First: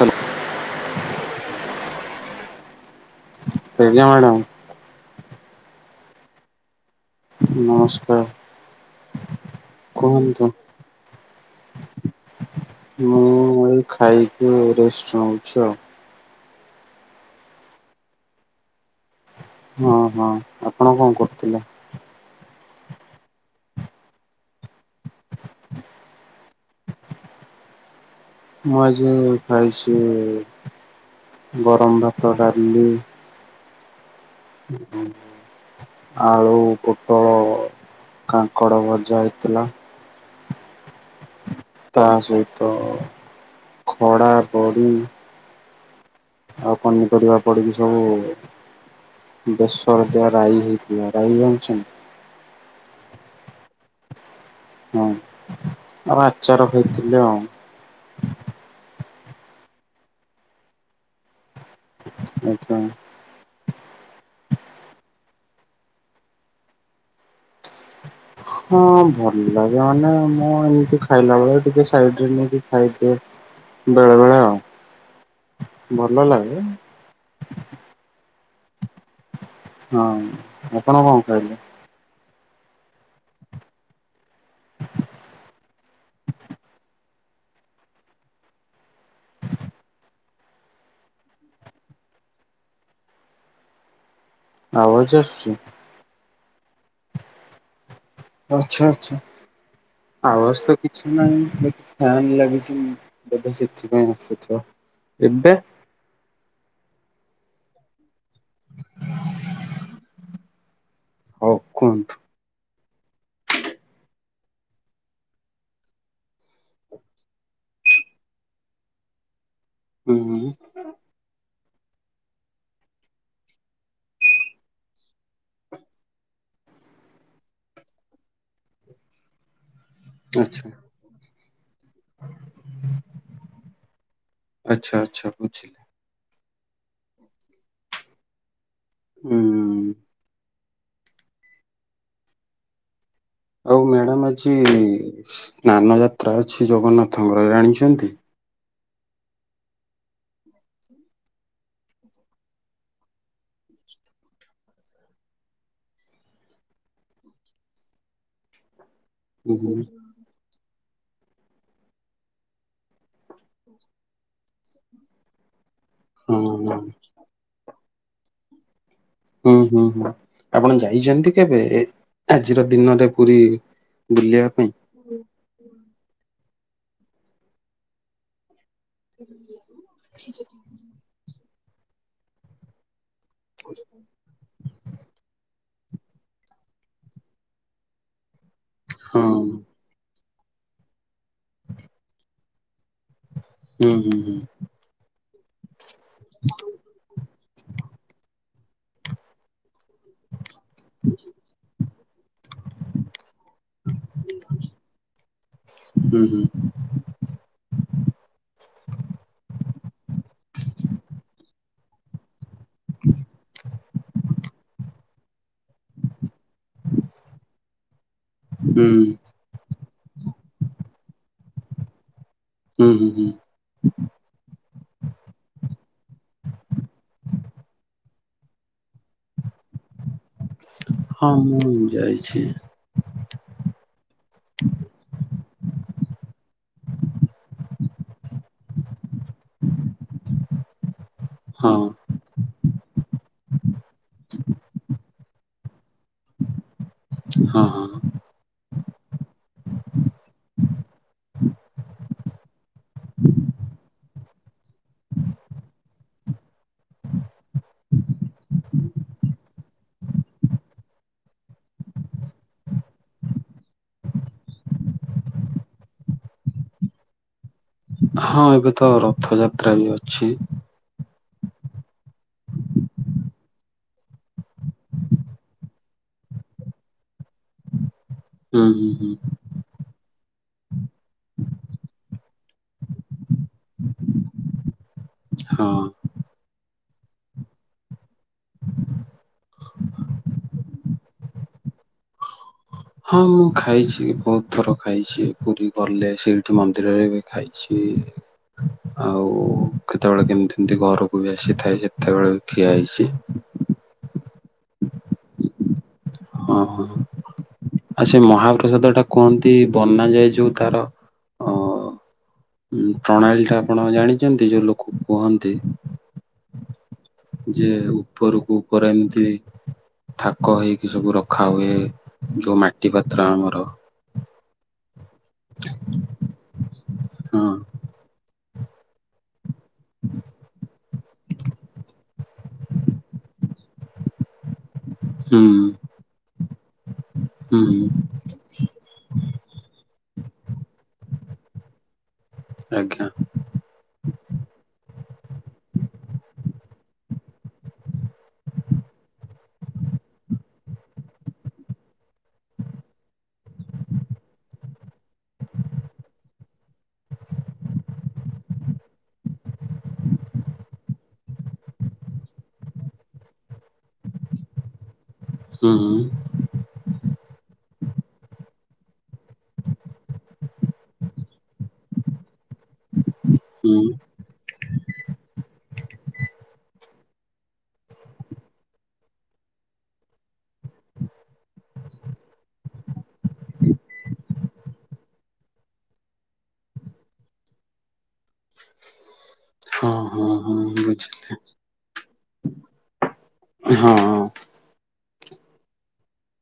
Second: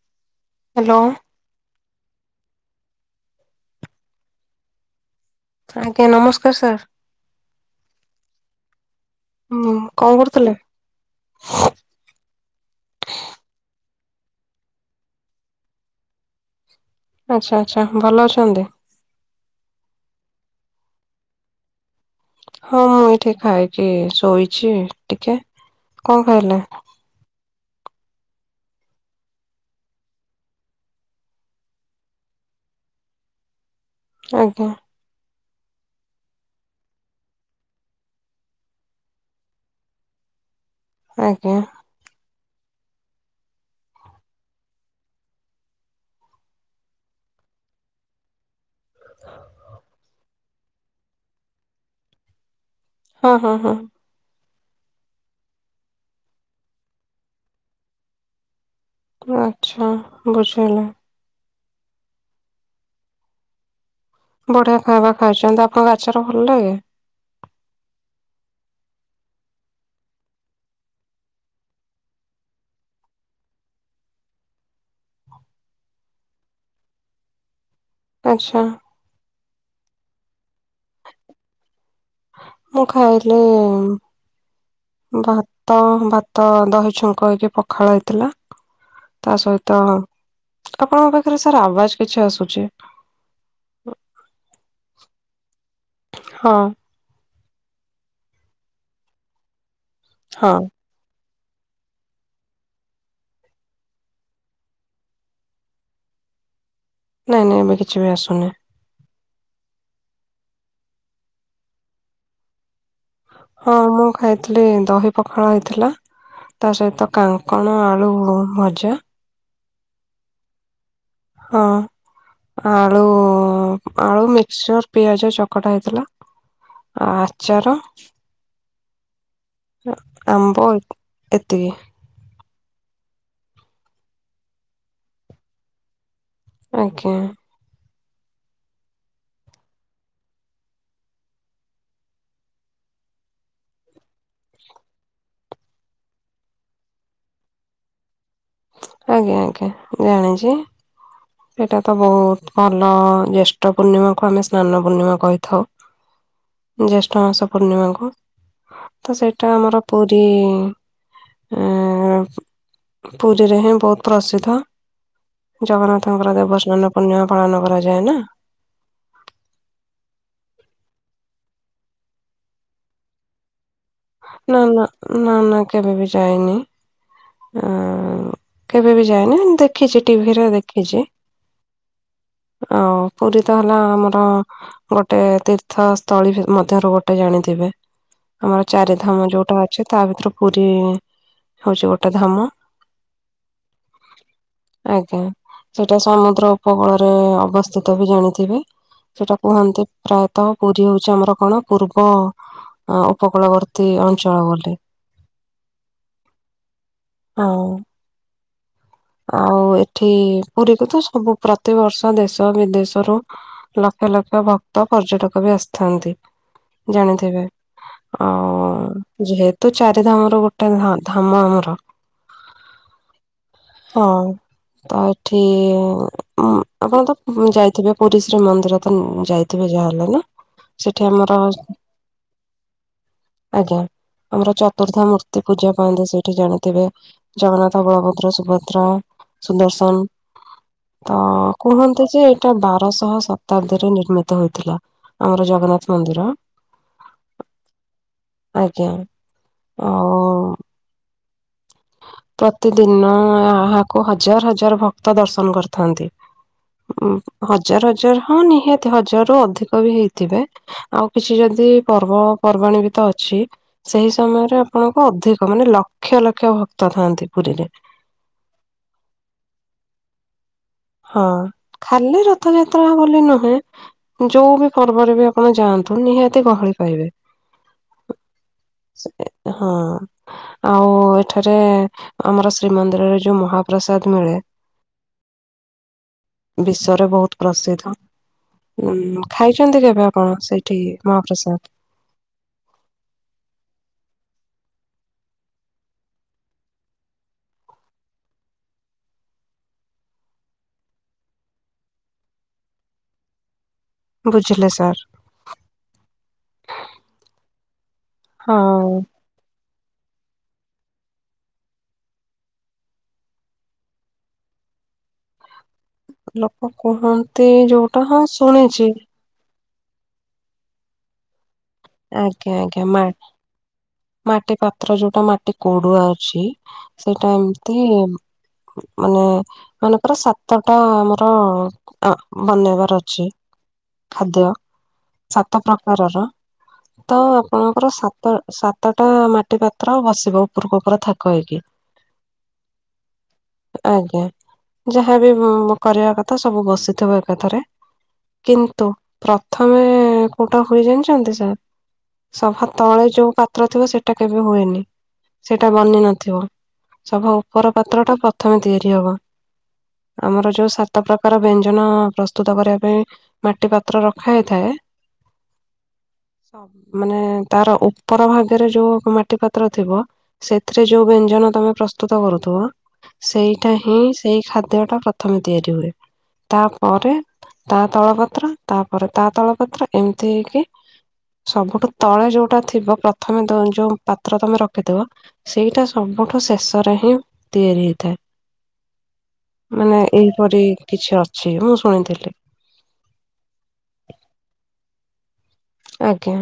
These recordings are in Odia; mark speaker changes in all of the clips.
Speaker 1: ହାଲୋ।
Speaker 2: ହାଲୋ।
Speaker 1: ଆଜ୍ଞା ମ୍ୟାଡ଼ମ।
Speaker 2: ଆଜ୍ଞା ନମସ୍କାର ସାର୍।
Speaker 1: ନମସ୍କାର
Speaker 2: ହୁଁ କଣ
Speaker 1: କୁହନ୍ତୁ।
Speaker 2: କରୁଥିଲେ?
Speaker 1: ମୁଁ ଏଇ ଖାଇକି ରେଷ୍ଟ ନଉଚି ଆଉ।
Speaker 2: ଆଛା ଆଛା ଭଲ ଅଛନ୍ତି
Speaker 1: ହଁ ହଁ ଆପଣ କଣ କରୁଥିଲେ?
Speaker 2: ହଁ ମୁଁ ଏଠି ଖାଇକି ଶୋଇଛି ଟିକେ ଙ୍କ ଖାଇଲେ?
Speaker 1: ମୁଁ ଆଜି ଖାଇଚି ଗରମ ଭାତ ଡାଲି
Speaker 2: ଆଜ୍ଞା
Speaker 1: [inaudible] ଆଳୁ ପୋଟଳ କାଙ୍କଡ଼ ଭଜା ହେଇଥିଲା।
Speaker 2: ଆଇଁ
Speaker 1: ତା ସହିତ ଖଡା ବଡ଼ି ଆଉ ପନିପରିବା ପଡିକି ସବୁ ବେଶର ଦିଆ ରାଇ ହେଇଥିଲା ରାଇ ଜାଣଚନ୍ତି
Speaker 2: ହଁ ହଁ ହଁ।
Speaker 1: ହଁ ଆଉ ଆଚାର ହେଇଥିଲେ ଆଉ।
Speaker 2: ତେବେ ଆଛା ବୁଝିହେଲା।
Speaker 1: ଆଛା।
Speaker 2: ବଢିଆ ଖାଇବା ଖାଇଛନ୍ତି ଆପଣଙ୍କୁ ଆଚାର ଭଲ ଲାଗେ
Speaker 1: ହଁ ଭଲ ଲାଗେ ମାନେ ମୁଁ ଏମିତି ଖାଇଲା ବେଳେ ଟିକେ ସାଇଡରେ ନେଇକି ଖାଇଦିଏ। ବେଳେ ବେଳେ ଭଲ ଲାଗେ।
Speaker 2: ଆଛା।
Speaker 1: ହଁ ଆପଣ କଣ ଖାଇଲେ?
Speaker 2: ମୁଁ ଖାଇଲି ଭାତ ଭାତ ଦହି ଛୁଙ୍କ ହେଇକି ପଖାଳ ହେଇଥିଲା। ତା ସହିତ ଆପଣଙ୍କ ପାଖରେ ସାର୍ ଆବାଜ କିଛି ଆସୁଚି। [inaudible]
Speaker 1: ଅୱାଜ ଆସୁଚି
Speaker 2: ହଁ।
Speaker 1: ଆଛା ଆଛା
Speaker 2: ହଁ
Speaker 1: ଆୱାଜ ତ କିଛି ନାହିଁ। ନିକ ଫ୍ୟାନ ଲାଗିଚି ତେବେ ସେଥିପାଇଁ ଅସୁଥିବ ଏବେ
Speaker 2: ନାଇଁ ନାଇଁ ଏବେ କିଛି ବି ଆସୁନି।
Speaker 1: ହଉ କୁହନ୍ତୁ।
Speaker 2: ହଁ ମୁଁ ଖାଇଥିଲି ଦହି ପଖାଳ ହେଇଥିଲା। ତା ସହିତ କାଙ୍କଣ ଆଳୁ ଭ ଭଜା
Speaker 1: ଉଁ ହୁଁ।
Speaker 2: ହଁ। ଆଳୁ ଆଳୁ ମିକସଚର ପିଆଜ ଚକଟା ହେଇଥିଲା। ଆ ଆଚର ଆମ୍ବ ଏତିକି।
Speaker 1: ଆଛା ଆଛା ବୁଝିଲି।
Speaker 2: ଆଜ୍ଞା।
Speaker 1: ଉଁ ଆଉ ମ୍ୟାଡ଼ାମ ଆଜି ସ୍ନାନ ଯାତ୍ରା ଅଛି ଜଗନ୍ନାଥଙ୍କର ଜାଣିଚନ୍ତି
Speaker 2: ଆଜ୍ଞା ଆଜ୍ଞା ଜାଣିଚି। ଏଇଟା ତ ବହୁତ ଭଲ ଜ୍ୟେଷ୍ଠ ପୂର୍ଣ୍ଣିମାକୁ ଆମେ ସ୍ନାନ ପୂର୍ଣ୍ଣିମା କହିଥାଉ। ଜ୍ୟେଷ୍ଠ ମାସ ପୂର୍ଣ୍ଣିମାକୁ ତ ସେଟା
Speaker 1: ହୁଁ
Speaker 2: ଆମର ପୁରୀ ଅଁ, ପୁରୀରେ ହିଁ ବହୁତ ପ୍ରସିଦ୍ଧ। ଜଗନ୍ନାଥଙ୍କର ଦେବ
Speaker 1: ହଁ
Speaker 2: ସ୍ନାନ ପୂର୍ଣ୍ଣିମା ପାଳନ କରାଯାଏ ନା।
Speaker 1: ହୁଁ, ହୁଁ, ହୁଁ, ଆପଣ ଯାଇଚନ୍ତି କେବେ ଏ ଆଜିର ଦିନ ରେ ପୁରୀ? ବୁଲିବା
Speaker 2: ନା
Speaker 1: ପାଇଁ
Speaker 2: ନା ନା ନା କେବେ ବି ଯାଇନି। ଆ, କେବେ ବି ଯାଇନି। ମୁଁ ଦେଖିଛି ଟିଭିର ଦେଖିଛି। ଆଉ ପୁରୀ ତ ହେଲା ଆମର ଗୋଟେ ତୀର୍ ର୍ଥ ସ୍ଥଳୀ ଭି-ମଧ୍ୟରୁ ଗୋଟେ ଜାଣିଥିବେ। ଆମର
Speaker 1: ହଁ
Speaker 2: ଚାରିଧାମ ଯୋଉଟା ଅଛି ତା ଭିତରୁ ପୁରୀ ହଉଛି ଗୋଟେ ଧାମ।
Speaker 1: ହୁଁ, ହୁଁ, ହୁଁ।
Speaker 2: ଆଜ୍ଞା। ସେଇଟା ସମୁଦ୍ର ଉପକୂଳରେ ଅବସ୍ଥିତ ବି ଜାଣିଥିବେ। ସେଟା କୁହନ୍ତି ପ୍ରା ତ ପୁରୀ ହଉଛି ଆମର କଣ ପୂର୍ବ ଅ, ଉପକୂଳବର୍ ତୀ ଅଞ୍ଚଳ ବୋଲି।
Speaker 1: ହୁଁ ହୁଁ
Speaker 2: ହଁ। ଆଉ ଏଠି ପୁରୀକୁ ତ ସବୁ ପ୍ରତିବର୍ଷ ଦେଶ ବିଦେଶରୁୁ ଲକ୍ଷ ଲକ୍ଷ ଭକ୍ତ ପର୍ଯ୍ୟଟକ ବି ଆସି ଥାନ୍ତି ଜାଣିଥିବେ,
Speaker 1: ହୁଁ
Speaker 2: ଆଉ ଯେହେତୁ ଚାରି ଧାମ ର ଗୋଟେ ଧା-ଧାମ ଆମର।
Speaker 1: ହୁଁ, ହୁଁ, ହୁଁ।
Speaker 2: ହଁ। ତ ଏଠି ଉଁ, ଆପଣ ତ ଯାଇଥିବେ ପୁରୀ ଶ୍ରୀ ମନ୍ଦିର ତ ଉଁ, ଯାଇ ଥିବେ ଯାହା ହେଲେ ନା। ସେଠି
Speaker 1: ହଁ
Speaker 2: ଆମର
Speaker 1: ମୁଁ ଯାଇଛି
Speaker 2: ଆଜ୍ଞା ଆମର ଚତୁର୍ଦ୍ଧା ମୂର୍ ତ ପୂଜା ପାଆନ୍ତି ସେଇଠି ଜାଣିଥିବେ ଜଗନ୍ନାଥ, ବଳଭଦ୍ର, ସୁ ଭଦ୍ରା ସୁଦର୍ଶନ ତ
Speaker 1: ହଁ
Speaker 2: କୁହନ୍ତି ଯେ ଏଟା ଵା ରଶହ ଶତାବ୍ଦୀରେ ନିର୍ମିତ ହୋଇଥିଲା ଆମର ଜଗନ୍ନାଥ ମନ୍ଦିର।
Speaker 1: ହଁ, ହଁ।
Speaker 2: ଆଜ୍ଞା ଆ, ପ୍ରତିଦିନ ଏହାକୁ ହଜାର ହଜାର ଭକ୍ତ ଦର୍ଶନ କରିଥାନ୍ତି। ଉଁ, ହଜାର ହଜାର ହଁ ନିହାତି ହଜାର ରୁ ଅଧିକ ବି ହେଇଥିବେ। ଆଉ କିଛି ଯଦ ଯେ ପର୍ବପର୍ବାଣୀ ବି ତ ଅଛି ସେଇ ସମୟରେ ଆପଣଙ୍କୁ ଅଧିକ ମାନେ ଲକ୍ଷ ଲକ୍ଷ ଭ ତ ଥାନ୍ତି ପୁରୀରେ।
Speaker 1: ହଁ ଏବେ ତ ରଥଯାତ୍ରା ବି ଅଛି।
Speaker 2: ହଁ ଖାଲି ରଥଯାତ୍ରା ବୋଲି ନୁହେଁ। ଯୋଉ ବି ପର୍ବରେ ବି ଆପଣ ଯାଆନ୍ତୁ। ନିହାତି ଗହଳି ପାଇବେ।
Speaker 1: ହୁଁ ହୁଁ ହୁଁ
Speaker 2: ସେଟି ଏ ହଁ ଆଉ ଏଠାରେ ଆମର ଶ୍ରୀମନ୍ଦିରରେ ଯୋଉ ମହାପ୍ରସାଦ ମିଳେ
Speaker 1: ହଁ।
Speaker 2: ବିଶ୍ଵରେ ବହୁତ ପ୍ରସିଦ୍ଧ। ଉନ, ଖାଇଛନ୍ତି କେବେ ଆପଣ ସେଇଠି ମହାପ୍ରସାଦ?
Speaker 1: ହଁ ମୁଁ ଖାଇଛି। ବହୁତ ଥର ଖାଇଛି। ପୁରୀ ଗଲେ ସେଇଠି ମନ୍ଦିରରେ ବି ଖାଇଛି। ଆଉ କେତେବେଳେ କେମିତି ଏମତି ଘରକୁ ବି ଆସିଥାଏ। ସେତେବେଳେ ବି ଖିଆ ହେଇଛି।
Speaker 2: ବୁଝିଲେ ସାର୍।
Speaker 1: ହଁ, ହଁ ଆଉ ସେ
Speaker 2: ହଁ।
Speaker 1: ମହାପ୍ରସାଦ ଟା କୁହନ୍ତି ବନା ଯାଏ ଯୋଉ ତାର ଅ, ଉଁ, ପ୍ରଣାଳୀ ଟା ଆପଣ ଜାଣିଚନ୍ତି ଯୋଉ ଲୋକ କୁହନ୍ତି?
Speaker 2: ଲୋକ କୁହନ୍ତି
Speaker 1: ଯେ
Speaker 2: ଯୋଉଟା ହଁ
Speaker 1: ଉପରକୁ ଉପରେ
Speaker 2: ଶୁଣିଛି।
Speaker 1: ଏମିତି ଥାକ ହେଇକି ସବୁ ରଖା ହୁଏ
Speaker 2: ଆଜ୍ଞା
Speaker 1: ଯୋଉ
Speaker 2: ଆଜ୍ଞା
Speaker 1: ମାଟି
Speaker 2: ମା
Speaker 1: ପାତ୍ର ଆମର।
Speaker 2: ମାଟି ପାତ୍ର ଯୋଉଟା ମାଟି କୋଡୁଆ ଅଛି ସେଇଟା
Speaker 1: ହଁ
Speaker 2: ଏମିତି ମାନେ ମାନଙ୍କର ସାତଟା ଆମର ଅଁ, ବନେଇବାର ଅଛି ଖାଦ୍ୟ।
Speaker 1: ହୁଁ
Speaker 2: ସାତ ପ୍ରକାରର। ତ
Speaker 1: ହୁଁ
Speaker 2: ଆପଣଙ୍କର ସାତ ସାତଟା ମାଟି ପାତ୍ର ବସିବ ଉପରକୁ ଉପର ଥା କ ହେଇକି।
Speaker 1: ଆଜ୍ଞା
Speaker 2: ଆଜ୍ଞା ଯାହାବି କରିବା କଥା ସବୁ ବସି ଥିବ ଏକାଥାରେ କିନ୍ତୁ ପ୍ରଥମେ କୋଉଟା ହୋଏ ଜାଣିଛନ୍ତି ସାର୍ ସଭା ତଳେ ଯୋଉ ପାତ୍ର ଥିବ ସେଟା କେବେ ହୁଏନି। ସେଇଟା ବନି ନଥିବ ସଭା ଉପର ପାତ୍ରଟା ପ୍ରଥମେ ତିଆରି ହବ। ଆମର ଯୋଉ ସାତ ପ୍ରକାର ବ୍ୟଞ୍ଜନ ପ୍ରସ୍ତୁତ କରିବା ପାଇଁ ମାଟି ପାତ୍ର ରଖା ହେଇଥାଏ
Speaker 1: ହୁଁ
Speaker 2: ମାନେ ତାର ଉପର ଭାଗରେ ଯୋଉ ମାଟି ପାତ୍ର ଥିବ ସେଥିରେ ଯୋଉ ବ୍ୟଞ୍ଜନ ତମେ ପ୍ରସ୍ତୁତ କରୁ ଥୁବ ସେଇଟା
Speaker 1: ହୁଁ
Speaker 2: ହିଁ ସେଇ ଖା ଦ୍ୟ ଟା ପ୍ରଥମେ ତିଆରି ହୁଏ ତାପରେ ତା ତଳ ପା ତ୍ର ତାପରେ ତା ତଳ ପାତ୍ର ଏମିତି ହେଇକି ସବୁଠୁ ତଳେ ଯୋଉଟା ଥିବ ପ୍ରଥମେ ତ ଯୋଉ ପାତ୍ର ତମେ ରଖିଥିବ ସେଇଟା ସବୁ ସବୁଠୁ ଶେଷରେ ହିଁ ତିଆରି ହେଇଥାଏ।
Speaker 1: ହଁ
Speaker 2: ମାନେ
Speaker 1: ହଁ ହଁ
Speaker 2: ଏହିିପରି
Speaker 1: ବୁଝିଲି
Speaker 2: କିଛି ଅଛି ମୁଁ ଶୁଣିଥିଲି।
Speaker 1: ହଁ
Speaker 2: ଆଜ୍ଞା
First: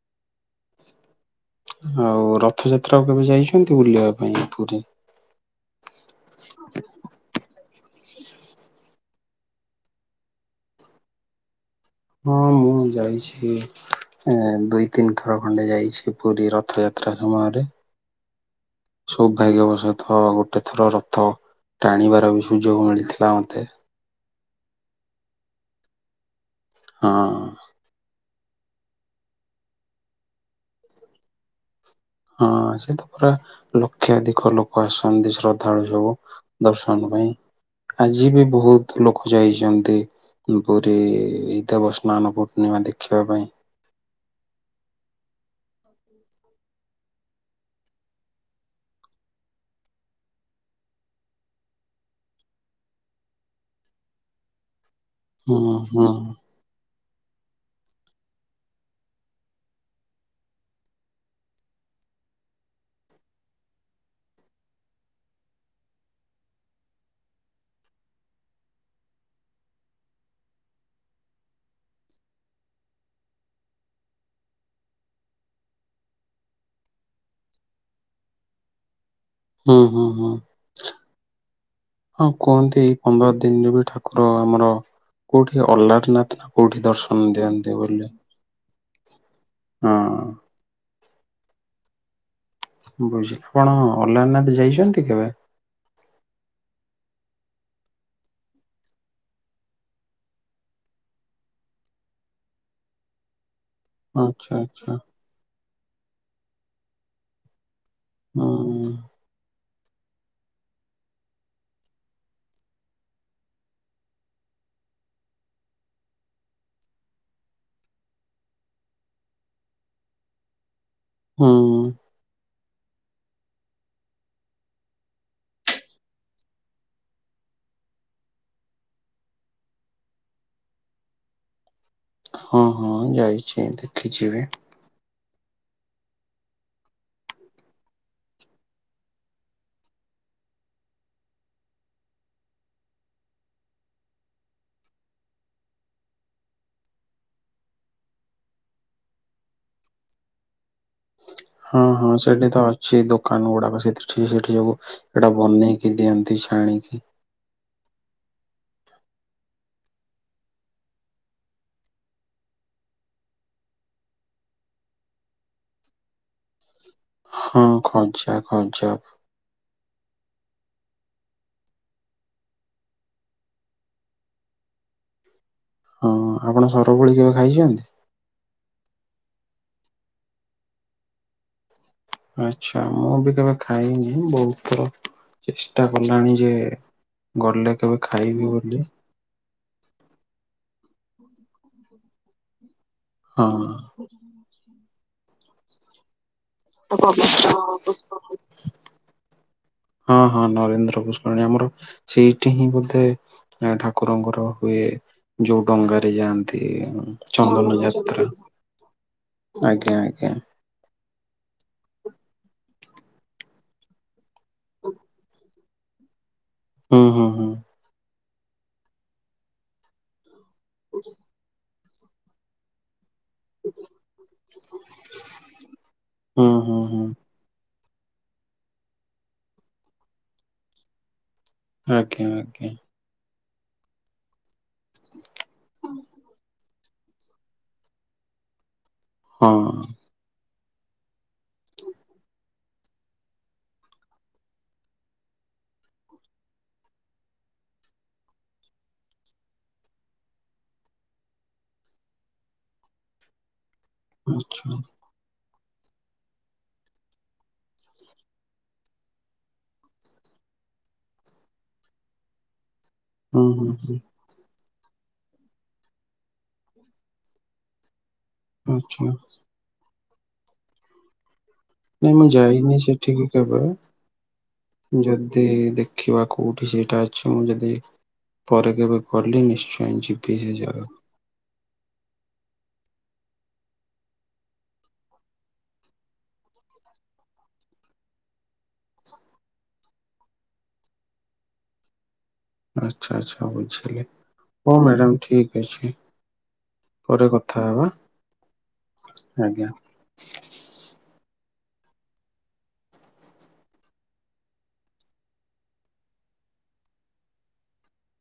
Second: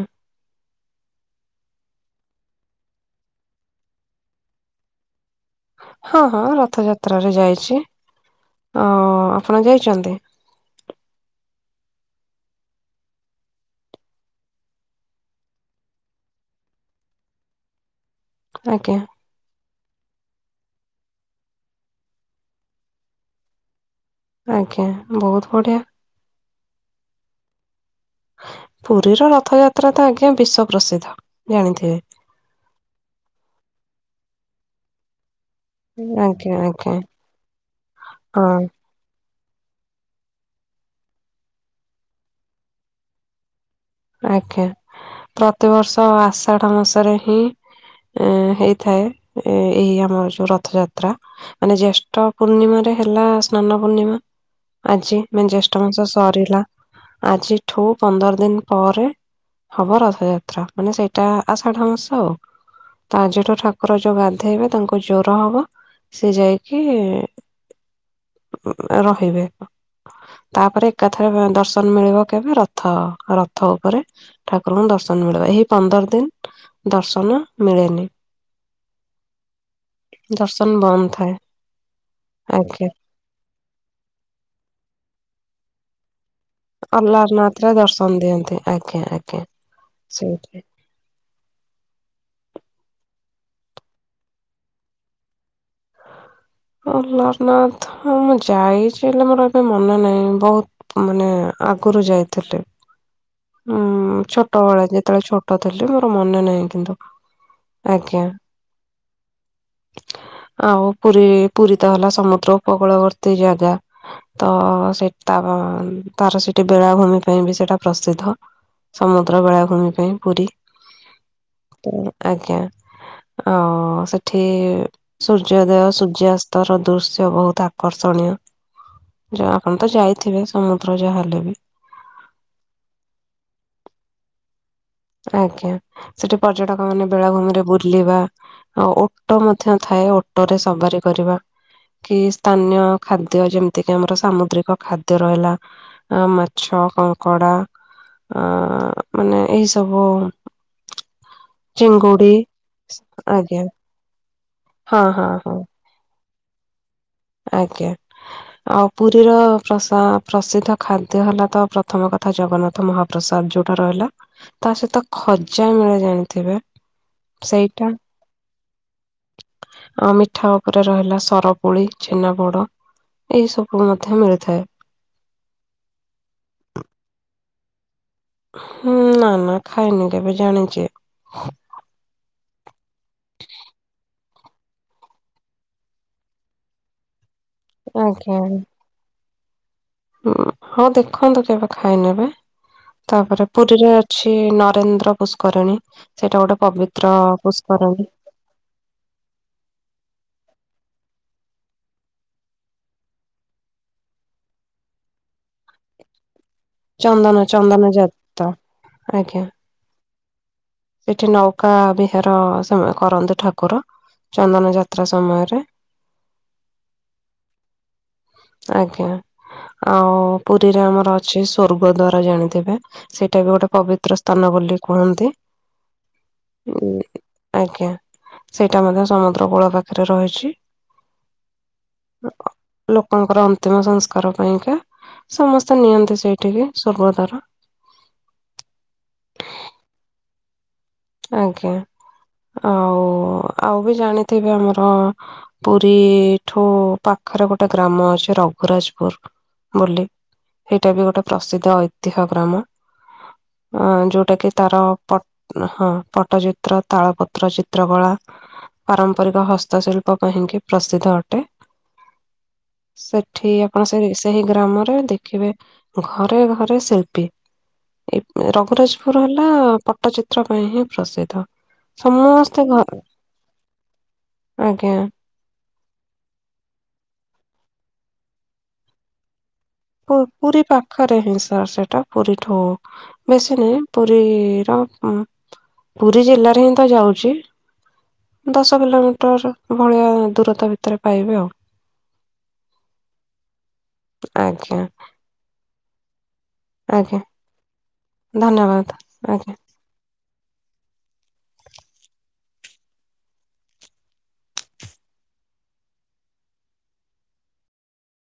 Speaker 1: ଆଉ ରଥଯାତ୍ରାକୁ କେବେ ଯାଇଛନ୍ତି ବୁଲିବା ପାଇଁ ପୁରୀ
Speaker 2: ହଁ ହଁ ରଥଯାତ୍ରାରେ ଯାଇଚି। ଅ ଆପଣ ଯାଇଚନ୍ତି?
Speaker 1: ହଁ ମୁଁ ଯାଇଛି ଏ ଦୁଇ ତିନି ଥର ଖଣ୍ଡେ ଯାଇଛି ପୁରୀ ରଥ ଯାତ୍ରା ସମୟରେ
Speaker 2: ଆଜ୍ଞା।
Speaker 1: ସୌଭାଗ୍ୟ ବସ ଥ ଗୋଟେ ଥର ରଥ ଟାଣିବାର ବି ସୁଯୋଗ ମିଳିଥିଲା ମତେ।
Speaker 2: ଆଜ୍ଞା ବହୁତ ବଢିଆ।
Speaker 1: ହଁ।
Speaker 2: ପୁରୀର ରଥଯାତ୍ରା ତ ଆଜ୍ଞା ବିଶ୍ଵ ପ୍ରସିଦ୍ଧ ଜାଣିଥିବେ।
Speaker 1: ହଁ ସେତ ପୁରା ଲକ୍ଷାଧିକ ଲୋକ ଆସନ୍ତି ଶ୍ର ଦ୍ଧାଳୁ [unintelligible]
Speaker 2: ଆଜ୍ଞା ଆଜ୍ଞା
Speaker 1: ଦର୍ଶନ ପାଇଁ ଆଜି ବି
Speaker 2: ହଁ
Speaker 1: ବହୁତ ଲୋକ ଯାଇଚନ୍ତି ପୁରୀ ଦେବ ସ୍ନାନ ପୂର୍ଣ୍ଣିମା ଦେଖିବା ପାଇ।
Speaker 2: ଆଜ୍ଞା ପ୍ରତିବର୍ଷ ଆଷାଢ ମାସରେ ହିଁ ଏଁ ହେଇଥାଏ ଏଇ ଆମର ଯୋଉ ରଥଯାତ୍ରା ମାନେ ଜେଷ୍ଠ ପୂର୍ଣ୍ଣିମାରେ ହେଲା ସ୍ନାନ ପୂର୍ଣ୍ଣିମା ଆଜି ମାନେ
Speaker 1: ହୁଁ
Speaker 2: ଜ୍ୟେଷ୍ଠ ମାସ
Speaker 1: ହୁଁ।
Speaker 2: ସରିଲା ଆଜିଠୁ ପନ୍ଦର ଦିନ ପରେ ହବ ରଥଯାତ୍ରା ମାନେ ସେଇଟା ଆଷଢ ମାସ ଆଉ ଆଜିଠୁ ଠାକୁର ଯୋଉ ଗାଧେଇବେ ତାଙ୍କୁ ଜର ହବ ସେ ଯାଇକି ରହିବେ ତାପରେ ଏକାଥରେ ଦର୍ଶନ ମିଳିବ କେବେ ରଥ ର ଥ ଉପରେ ଠାକୁରଙ୍କୁ ଦର୍ଶନ ମିଳିବ ଏହି ପନ୍ଦର ଦିନ ଦର୍ଶନ ମିଳେନି।
Speaker 1: ହୁଁ ହୁଁ ହୁଁ
Speaker 2: ଦର୍ଶନ ବନ୍ଦ ଥାଏ।
Speaker 1: ହଁ
Speaker 2: ଆଜ୍ଞା।
Speaker 1: କୁହନ୍ତି ଏଇ ପନ୍ଦର ଦିନରେ ବି ଠାକୁର ଆମର କୋଉଠି ଅଲ୍ଲାର ନାଥ ନା କୋଉଠି ଦର୍ଶନ
Speaker 2: ଅଲାରନାଥରେ
Speaker 1: ଦିଅନ୍ତି ବୋଲି
Speaker 2: ଦର୍ଶନ ଦିଅନ୍ତି ଆଜ୍ଞା ଆଜ୍ଞା
Speaker 1: ହଁ
Speaker 2: ସେଇଠି।
Speaker 1: ବୁଝିଲ କଣ ଅଲାରନାଥ ଯାଇଚନ୍ତି କେବେ?
Speaker 2: ଅହ୍ଲାରନାଥ ହଁ ମୁଁ ଯାଇଛି ହେଲେ ମୋର ଏବେ ମନେ ନାହିଁ ବହୁତ ମାନେ ଆଗରୁ ଯାଇଥିଲି। ହୁଁ
Speaker 1: ଆଚ୍ଛା
Speaker 2: ଛୋଟବେଳେ
Speaker 1: ଆଚ୍ଛା
Speaker 2: ଯେତେବେଳେ ଛୋଟ ଥିଲି ମୋର ମନେ ନାହିଁ କିନ୍ତୁ ଆଜ୍ଞା।
Speaker 1: ଉଁ ଉଁ
Speaker 2: [inaudible] ଆଉ ପୁରୀ ପୁରୀ ତ ହେଲା ସମୁଦ୍ର ଉପକୂଳବର୍ତ୍ତୀ ଜାଗା ତ ସେଟ ତାର ସେଠି ବେଳାଭୂମି ପାଇଁ ବି ସେଇଟା ପ୍ରସି ଆଉ ସମୁଦ୍ର ବେଳାଭୂମି ପାଇଁ ପୁରୀ
Speaker 1: ହୁଁ
Speaker 2: ଆଜ୍ଞା ଅ ହ ସେଠି ସୂର୍ଯ୍ୟୋଦୟ ସୂର୍ଯ୍ୟାସ୍ତର ଦୃଶ୍ୟ ବହୁତ ଆକର୍ଷଣୀୟ। ଯ ଆପଣ ତ ଯାଇଥିବେ ସମୁଦ୍ର ଯାହା ହେଲେ ବି।
Speaker 1: ହଁ ହଁ ଯାଇଛି ଦେଖିଚି ବି।
Speaker 2: ଆଜ୍ଞା, ସେଠି ପର୍ଯ୍ୟଟକ ମାନେ ବେଳାଭୂମି ରେ ବୁଲିବା, ଆ ଓଟ ମଧ୍ୟ ଥାଏ। ଓଟ ରେ ସବାରି କରିବା। କି ସ୍ଥାନୀୟ ଖାଦ୍ୟ ଯେମିତି କିି ଆମର ସାମୁଦ୍ରିକ ଖାଦ୍ୟ ରହିଲା, ମାଛ କଙ୍କଡ଼ା ଆ ମାନେ ଏହିସବୁ
Speaker 1: ହଁ ହଁ ସେଠି ତ ଅଛି ଦୋକାନ
Speaker 2: ଆଜ୍ଞା
Speaker 1: ଗୁଡାକ ସେଠିି ସେଠି ଯୋଉ
Speaker 2: ହଁ ହଁ
Speaker 1: ସେଇଟା
Speaker 2: ହଁ
Speaker 1: ବନେଇକି ଦିଅନ୍ତି। ଆଣିକି।
Speaker 2: ଆଜ୍ଞା ଆଉ ପୁରୀର ପ୍ରସ-ପ୍ରସିଦ୍ଧ ଖାଦ୍ୟ ହେଲା ତ ପ୍ରଥମ କ ତଥା ଜଗନ୍ନାଥ ମହାପ୍ରସାଦ ଯୋଉଟା ରହିଲା, ତା ସହିତ ଖଜା ମିଳେ ଜାଣିଥିବେ?
Speaker 1: ହଁ
Speaker 2: ସେଇଟା
Speaker 1: ଖଜା ଖଜା।
Speaker 2: ଆଉ ମିଠା ଉପରେ ରହିଲା ସରପୁଳି, ଛେନାପୋଡ଼। ଏଇ ସବୁ ମଧ୍ୟ ମିଳିଥାଏ।
Speaker 1: ହଁ ଆପଣ ସରପୁଳି କେବେ ଖାଇଛନ୍ତି?
Speaker 2: ହୁଁ ନା ନା ଖାଇନି କେବେ ଜାଣିଚି।
Speaker 1: ଆଚ୍ଛା ମୁଁ ବି କେବେ ଖାଇନି ବହୁତ ଥର ଚେଷ୍ଟା କଲାଣି ଯେ ଗଲେ କେବେ ଖାଇବି ବୋଲି।
Speaker 2: ହଁ ଦେଖନ୍ତୁ କେବେ ଖାଇ ନେବେ। ତାପରେ
Speaker 1: ହଁ
Speaker 2: ପୁରୀରେ ଅଛି ନରେନ୍ଦ୍ର ପୁଷ୍କରିଣୀ। ସେଇଟା ଗୋଟେ ପବିତ୍ର ପୁଷ୍କରିଣୀ
Speaker 1: [unintelligible] ହଁ ହଁ ନରେନ୍ଦ୍ର ପୁଷ୍କରିଣୀ ଆମର ସେଇଠି ହିଁ ବୋଧେ ଠାକୁରଙ୍କର ହୁଏ ଯୋଉ ଡଙ୍ଗାରେ ଯାଆନ୍ତି। ଚନ୍ଦନ ଯାତ୍ରା
Speaker 2: ଆଜ୍ଞା।
Speaker 1: ଆଜ୍ଞା ଆଜ୍ଞା।
Speaker 2: ସେଠି ନୌକା ବିହାର ସେ କରନ୍ତି ଠାକୁର। ଚନ୍ଦନ ଯାତ୍ରା ସମୟରେ।
Speaker 1: ହୁଁ ହୁଁ ହୁଁ।
Speaker 2: ଆଜ୍ଞା, ଆଉ ପୁରୀରେ ଆମର ଅଛି ସ୍ୱର୍ଗ ଦ୍ଵାରା ଜାଣିଥିବେ? ସେଇଟା ବି ଗୋଟେ ପବିତ୍ର ସ୍ଥାନ ବୋଲି କୁହନ୍ତି,
Speaker 1: ହୁଁ ହୁଁ
Speaker 2: ଉ
Speaker 1: ହୁଁ
Speaker 2: ଆଜ୍ଞା। ସେଇଟା ମଧ୍ୟ ସମୁଦ୍ର କୂଳ ପାଖରେ ରହିଛି।
Speaker 1: ଆଜ୍ଞା ଆଜ୍ଞା।
Speaker 2: ଙ୍କର ଅନ୍ତିମ ସଂସ୍କାର ପାଇଁକା, ସମସ୍ତେ ନିଅନ୍ତି ସେଇଠିକି। ସ୍ୱର୍ଗଦ୍ୱାର।
Speaker 1: ହଁ।
Speaker 2: ଆଜ୍ଞା। ଆଉ ଆଉ ବି ଜାଣିଥିବେ ଆମର ପୁରୀଠୁ ପାଖ ପାଖରେ ଗୋଟେ ଗ୍ରାମ ଅଛି ରଘୁରାଜପୁର ବୋଲି। ସେଇଟା ବି ଗୋଟେ ପ୍ରସିଦ୍ଧ ଐତିହ୍ୟ ଗ୍ରାମ। ଅ ଯୋଉଟା କି
Speaker 1: ଆଚ୍ଛା
Speaker 2: ତାର ପ ହଁ ପଟ୍ଟଚିତ୍ର, ତାଳପତ୍ର ଚିତ୍ରକଳା। ପାରମ୍ପରିକ ହସ୍ତଶିଳ୍ପ ପାଇଁକି ପ୍ରସିଦ୍ଧ ଅଟେ।
Speaker 1: ହୁଁ
Speaker 2: ସେଠି
Speaker 1: ହୁଁ
Speaker 2: ଆପଣ
Speaker 1: ହୁଁ
Speaker 2: ସେ-ସେହି ଗ୍ରାମରେ ରେ ଦେଖିବେ ଘରେ ଘରେ ଶିଳ୍ପୀ। ଏ ରଘୁ
Speaker 1: ଆଚ୍ଛା
Speaker 2: ରାଜପୁର ହେଲା ପଟ୍ଟଚିତ୍ର ପାଇଁ ହିଁ ପ୍ରସିଦ୍ଧ।
Speaker 1: ନାଇଁ ମୁଁ
Speaker 2: ସମସ୍ତେ
Speaker 1: ଯାଇନି
Speaker 2: ଘ
Speaker 1: ସେଠିକ କେବେ,
Speaker 2: ଆଜ୍ଞା
Speaker 1: ଯଦି ଦେଖ ଦେଖିବା କୋଉଠି ସେଇଟା ଅଛି, ମୁଁ ଯଦି ପରେ କେବେ ଗଲି ନିଶ୍ଚ
Speaker 2: ପୁ-ପୁରୀ ପାଖରେ ହିଁ ସାର୍ ସେଟ ଟା ପୁରୀଠୁ ବେଶୀ ନାଇଁ ପୁରୀର ପୁରୀ ଜିଲ୍ଲାରେ ହିଁ ତ ଯାଉଚି। ଦଶ କିଲୋମିଟର ଭଳିଆ ଦୂରତା ଭିତରେ ପାଇବେ ଆଉ।
Speaker 1: ଆଚ୍ଛା ଆଚ୍ଛା ବୁଝିଲି
Speaker 2: ଆଜ୍ଞା
Speaker 1: ହୋଊ ମ୍ୟାଡାମ ଠିକ ଅଛି।
Speaker 2: ଆଜ୍ଞା
Speaker 1: ପରେ କଥା ହବା ଆଜ୍ଞା।